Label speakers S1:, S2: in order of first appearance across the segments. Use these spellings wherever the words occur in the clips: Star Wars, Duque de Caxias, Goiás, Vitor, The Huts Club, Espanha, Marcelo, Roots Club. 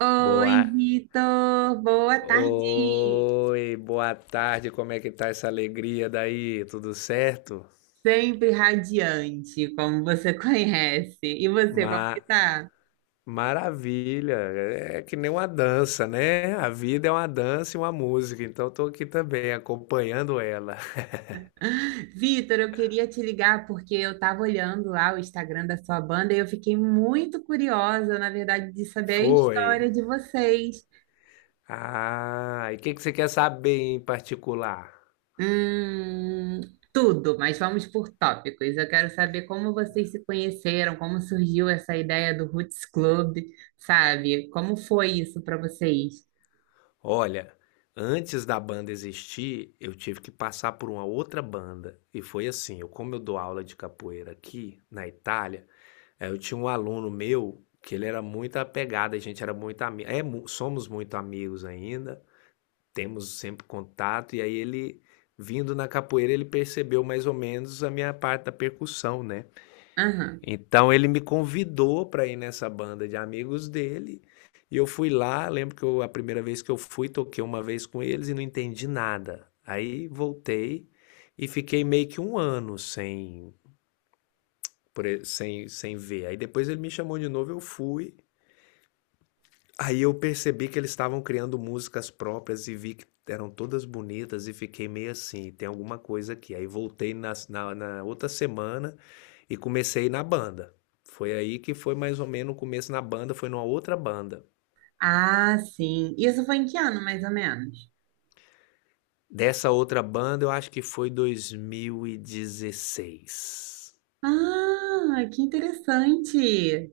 S1: Oi,
S2: Boa.
S1: Vitor, boa tarde.
S2: Oi, boa tarde. Como é que tá essa alegria daí? Tudo certo?
S1: Sempre radiante, como você conhece. E você,
S2: Ma
S1: como que tá?
S2: Maravilha. É que nem uma dança, né? A vida é uma dança e uma música, então eu tô aqui também acompanhando ela.
S1: Vitor, eu queria te ligar porque eu estava olhando lá o Instagram da sua banda e eu fiquei muito curiosa, na verdade, de saber a
S2: Foi.
S1: história de vocês.
S2: Ah, e o que que você quer saber em particular?
S1: Hum, Tudo, mas vamos por tópicos. Eu quero saber como vocês se conheceram, como surgiu essa ideia do Roots Club, sabe? Como foi isso para vocês?
S2: Olha, antes da banda existir, eu tive que passar por uma outra banda. E foi assim, eu, como eu dou aula de capoeira aqui na Itália, é, eu tinha um aluno meu que ele era muito apegado, a gente era muito amigo, é, somos muito amigos ainda, temos sempre contato, e aí ele, vindo na capoeira, ele percebeu mais ou menos a minha parte da percussão, né?
S1: Aham.
S2: Então ele me convidou para ir nessa banda de amigos dele, e eu fui lá, lembro que a primeira vez que eu fui, toquei uma vez com eles e não entendi nada. Aí voltei e fiquei meio que um ano sem, sem, sem ver. Aí depois ele me chamou de novo, eu fui. Aí eu percebi que eles estavam criando músicas próprias e vi que eram todas bonitas e fiquei meio assim, tem alguma coisa aqui. Aí voltei na, na outra semana e comecei na banda. Foi aí que foi mais ou menos o começo na banda, foi numa outra banda.
S1: Ah, sim. Isso foi em que ano, mais ou menos?
S2: Dessa outra banda eu acho que foi 2016.
S1: Ah, que interessante.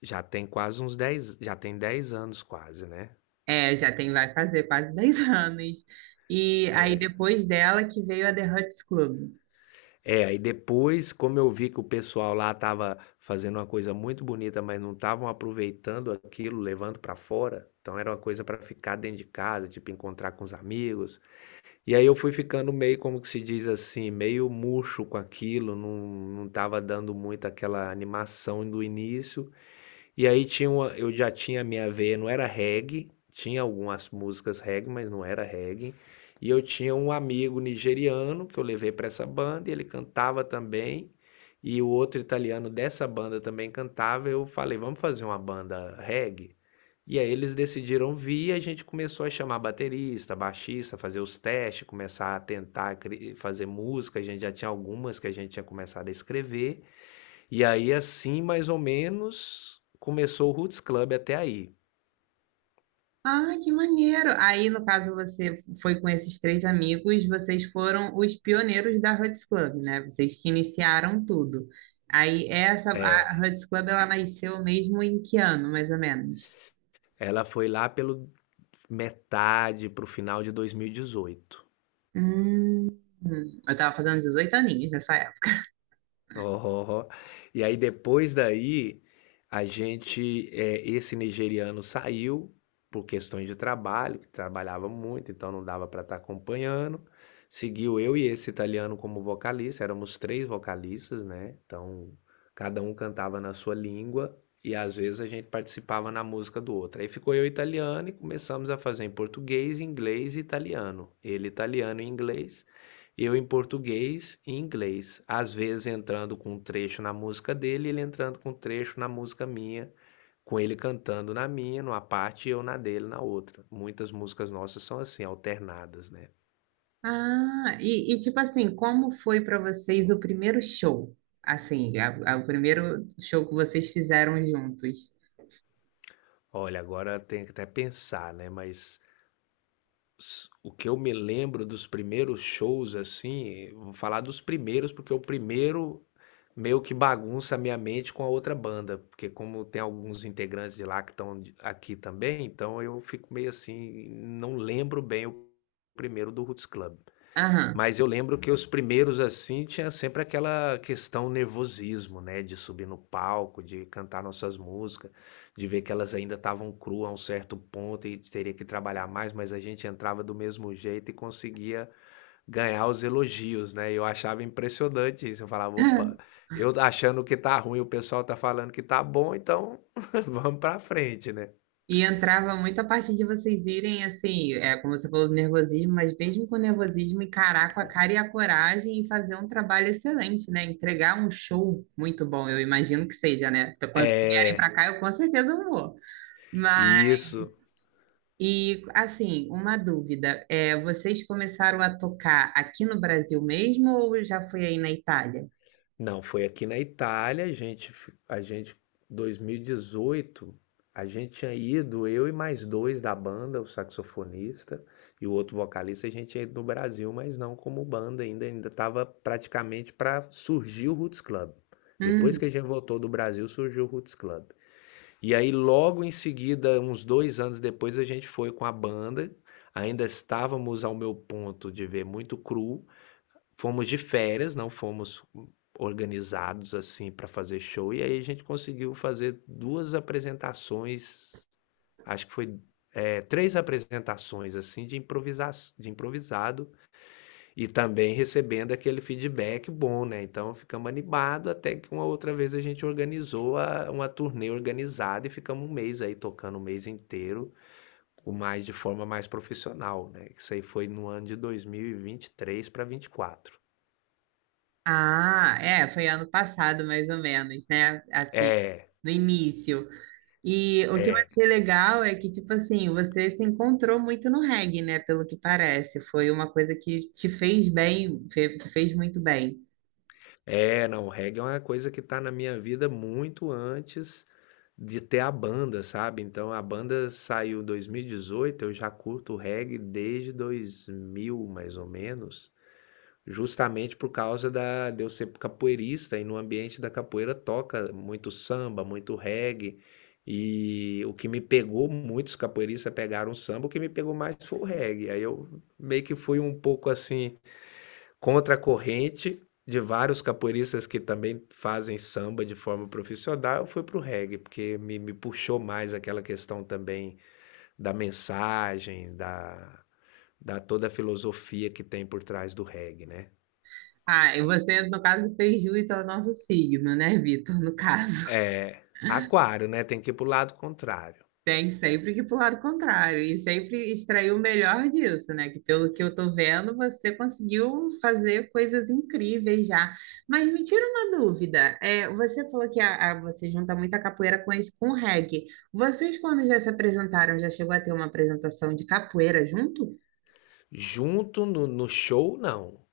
S2: Já tem quase uns 10 já tem 10 anos quase, né?
S1: É, já tem, vai fazer quase 10 anos. E aí,
S2: É.
S1: depois dela, que veio a The Huts Club.
S2: É, aí depois, como eu vi que o pessoal lá estava fazendo uma coisa muito bonita, mas não estavam aproveitando aquilo, levando para fora, então era uma coisa para ficar dentro de casa, tipo encontrar com os amigos. E aí eu fui ficando meio, como que se diz assim, meio murcho com aquilo, não, não tava dando muito aquela animação do início. E aí tinha uma, eu já tinha minha veia, não era reggae, tinha algumas músicas reggae, mas não era reggae. E eu tinha um amigo nigeriano que eu levei para essa banda, e ele cantava também. E o outro italiano dessa banda também cantava. Eu falei, vamos fazer uma banda reggae? E aí eles decidiram vir e a gente começou a chamar baterista, baixista, fazer os testes, começar a tentar fazer música. A gente já tinha algumas que a gente tinha começado a escrever. E aí, assim, mais ou menos, começou o Roots Club até aí.
S1: Ah, que maneiro. Aí, no caso, você foi com esses três amigos, vocês foram os pioneiros da Huts Club, né? Vocês que iniciaram tudo. Aí, essa, a
S2: É,
S1: Huts Club, ela nasceu mesmo em que ano, mais ou menos?
S2: ela foi lá pelo metade pro final de 2018.
S1: Hum, eu tava fazendo 18 aninhos nessa época.
S2: Oh. E aí depois daí, a gente, esse nigeriano saiu por questões de trabalho, que trabalhava muito, então não dava para estar acompanhando. Seguiu eu e esse italiano como vocalista, éramos três vocalistas, né? Então cada um cantava na sua língua e às vezes a gente participava na música do outro. Aí ficou eu e italiano e começamos a fazer em português, inglês e italiano. Ele italiano e inglês. Eu em português e inglês, às vezes entrando com um trecho na música dele, ele entrando com um trecho na música minha, com ele cantando na minha, numa parte, e eu na dele, na outra. Muitas músicas nossas são assim, alternadas, né?
S1: Ah, e, tipo assim, como foi para vocês o primeiro show? Assim, o primeiro show que vocês fizeram juntos.
S2: Olha, agora tem que até pensar, né? Mas o que eu me lembro dos primeiros shows, assim, vou falar dos primeiros, porque o primeiro meio que bagunça a minha mente com a outra banda, porque como tem alguns integrantes de lá que estão aqui também, então eu fico meio assim, não lembro bem o primeiro do Roots Club.
S1: Aham.
S2: Mas eu lembro que os primeiros assim tinha sempre aquela questão nervosismo, né, de subir no palco, de cantar nossas músicas, de ver que elas ainda estavam cruas a um certo ponto e teria que trabalhar mais, mas a gente entrava do mesmo jeito e conseguia ganhar os elogios, né, eu achava impressionante isso, eu falava: "Opa, eu achando que tá ruim, o pessoal tá falando que tá bom, então vamos pra frente, né".
S1: E entrava muita parte de vocês irem, assim, é, como você falou, do nervosismo, mas mesmo com o nervosismo, encarar com a cara e a coragem e fazer um trabalho excelente, né? Entregar um show muito bom, eu imagino que seja, né? Então, quando vocês vierem
S2: É,
S1: para cá, eu com certeza vou.
S2: isso.
S1: E assim, uma dúvida, é, vocês começaram a tocar aqui no Brasil mesmo ou já foi aí na Itália?
S2: Não, foi aqui na Itália, a gente f a gente 2018, a gente tinha ido, eu e mais 2 da banda, o saxofonista e o outro vocalista, a gente tinha ido no Brasil, mas não como banda ainda, ainda estava praticamente para surgir o Roots Club. Depois que a
S1: Hum,
S2: gente voltou do Brasil, surgiu o Roots Club. E aí, logo em seguida, uns 2 anos depois, a gente foi com a banda. Ainda estávamos ao meu ponto de ver muito cru. Fomos de férias, não fomos organizados assim para fazer show. E aí a gente conseguiu fazer duas apresentações. Acho que foi é, três apresentações assim de, improvisa de improvisado e também recebendo aquele feedback bom, né, então ficamos animados até que uma outra vez a gente organizou a uma turnê organizada e ficamos um mês aí tocando o mês inteiro, o mais de forma mais profissional, né, isso aí foi no ano de 2023 para 24.
S1: ah, é, foi ano passado mais ou menos, né? Assim,
S2: É,
S1: no início. E o que eu
S2: é,
S1: achei legal é que, tipo assim, você se encontrou muito no reggae, né? Pelo que parece, foi uma coisa que te fez bem, te fez muito bem.
S2: não, o reggae é uma coisa que está na minha vida muito antes de ter a banda, sabe, então a banda saiu 2018, eu já curto reggae desde 2000 mais ou menos. Justamente por causa da de eu ser capoeirista e no ambiente da capoeira toca muito samba, muito reggae. E o que me pegou, muitos capoeiristas pegaram o samba, o que me pegou mais foi o reggae. Aí eu meio que fui um pouco assim, contra a corrente de vários capoeiristas que também fazem samba de forma profissional, eu fui pro reggae, porque me puxou mais aquela questão também da mensagem, da, da toda a filosofia que tem por trás do reggae, né?
S1: Ah, e você, no caso, fez jus ao nosso signo, né, Vitor, no caso.
S2: É, aquário, né, tem que ir para o lado contrário.
S1: Tem sempre que pular lado contrário e sempre extrair o melhor disso, né? Que pelo que eu tô vendo, você conseguiu fazer coisas incríveis já. Mas me tira uma dúvida. É, você falou que você junta muita capoeira com esse, com o reggae. Vocês, quando já se apresentaram, já chegou a ter uma apresentação de capoeira junto?
S2: Junto no show, não.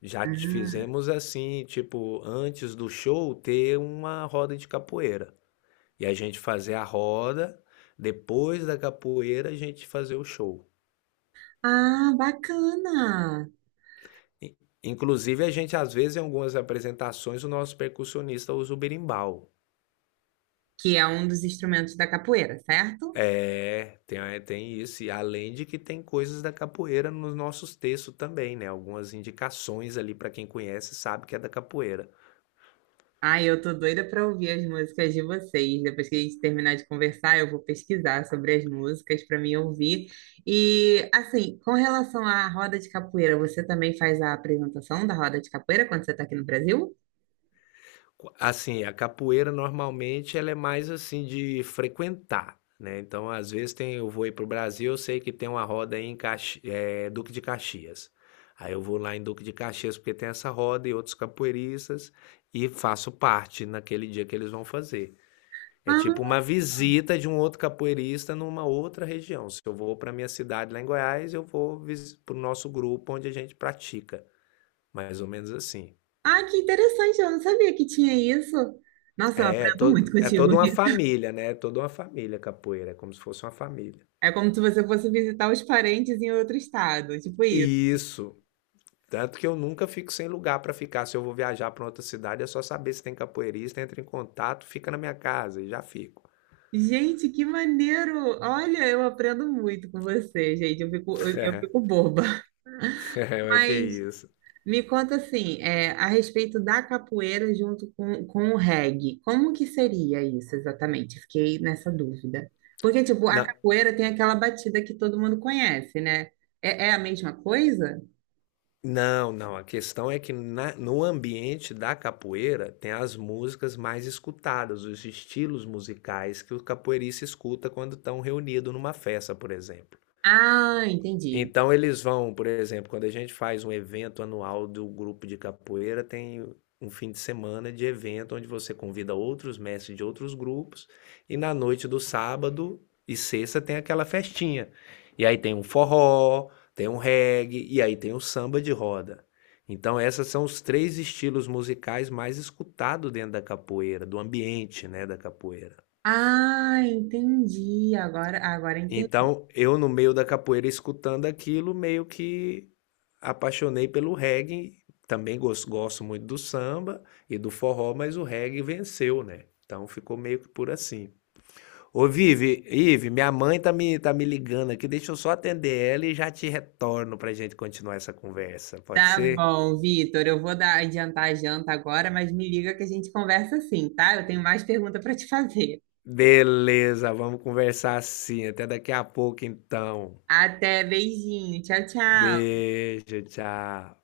S2: Já t
S1: Hum.
S2: fizemos assim, tipo, antes do show ter uma roda de capoeira. E a gente fazer a roda, depois da capoeira a gente fazer o show.
S1: Ah, bacana!
S2: In inclusive a gente, às vezes, em algumas apresentações, o nosso percussionista usa o berimbau.
S1: Que é um dos instrumentos da capoeira, certo?
S2: É, tem isso. E além de que tem coisas da capoeira nos nossos textos também, né, algumas indicações ali para quem conhece sabe que é da capoeira.
S1: Ai, eu tô doida pra ouvir as músicas de vocês. Depois que a gente terminar de conversar, eu vou pesquisar sobre as músicas para mim ouvir. E assim, com relação à roda de capoeira, você também faz a apresentação da roda de capoeira quando você tá aqui no Brasil?
S2: Co assim, a capoeira normalmente ela é mais, assim, de frequentar, né, então às vezes tem eu vou ir para o Brasil, eu sei que tem uma roda aí em Duque de Caxias. Aí eu vou lá em Duque de Caxias porque tem essa roda e outros capoeiristas, e faço parte naquele dia que eles vão fazer. É tipo
S1: Ah,
S2: uma visita de um outro capoeirista numa outra região. Se eu vou para minha cidade lá em Goiás, eu vou para o nosso grupo onde a gente pratica, mais ou menos assim.
S1: ah, que interessante, eu não sabia que tinha isso. Nossa, eu aprendo muito
S2: É
S1: contigo.
S2: toda uma família, né? É toda uma família capoeira, é como se fosse uma família.
S1: É como se você fosse visitar os parentes em outro estado, tipo isso.
S2: Isso. Tanto que eu nunca fico sem lugar para ficar. Se eu vou viajar para outra cidade, é só saber se tem capoeirista, entra em contato, fica na minha casa e já fico.
S1: Gente, que maneiro! Olha, eu aprendo muito com você, gente. Eu fico, eu fico boba.
S2: Como é mas que é
S1: Mas
S2: isso?
S1: me conta assim, é, a respeito da capoeira junto com o reggae, como que seria isso exatamente? Fiquei nessa dúvida. Porque, tipo, a
S2: Não,
S1: capoeira tem aquela batida que todo mundo conhece, né? É, é a mesma coisa?
S2: Não, a questão é que na no ambiente da capoeira tem as músicas mais escutadas, os estilos musicais que o capoeirista escuta quando estão reunido numa festa, por exemplo.
S1: Ah, entendi.
S2: Então eles vão, por exemplo, quando a gente faz um evento anual do grupo de capoeira, tem um fim de semana de evento onde você convida outros mestres de outros grupos e na noite do sábado e sexta tem aquela festinha. E aí tem um forró, tem um reggae e aí tem o samba de roda. Então essas são os três estilos musicais mais escutados dentro da capoeira, do ambiente, né, da capoeira.
S1: Ah, entendi. Agora, agora entendi.
S2: Então eu no meio da capoeira escutando aquilo meio que apaixonei pelo reggae, também gosto muito do samba e do forró, mas o reggae venceu, né? Então ficou meio que por assim. Ô, Vivi, Ive, minha mãe tá me ligando aqui, deixa eu só atender ela e já te retorno pra gente continuar essa conversa, pode
S1: Tá
S2: ser?
S1: bom, Vitor, eu vou dar, adiantar a janta agora, mas me liga que a gente conversa assim, tá? Eu tenho mais pergunta para te fazer.
S2: Beleza, vamos conversar assim. Até daqui a pouco, então.
S1: Até, beijinho. Tchau, tchau.
S2: Beijo, tchau.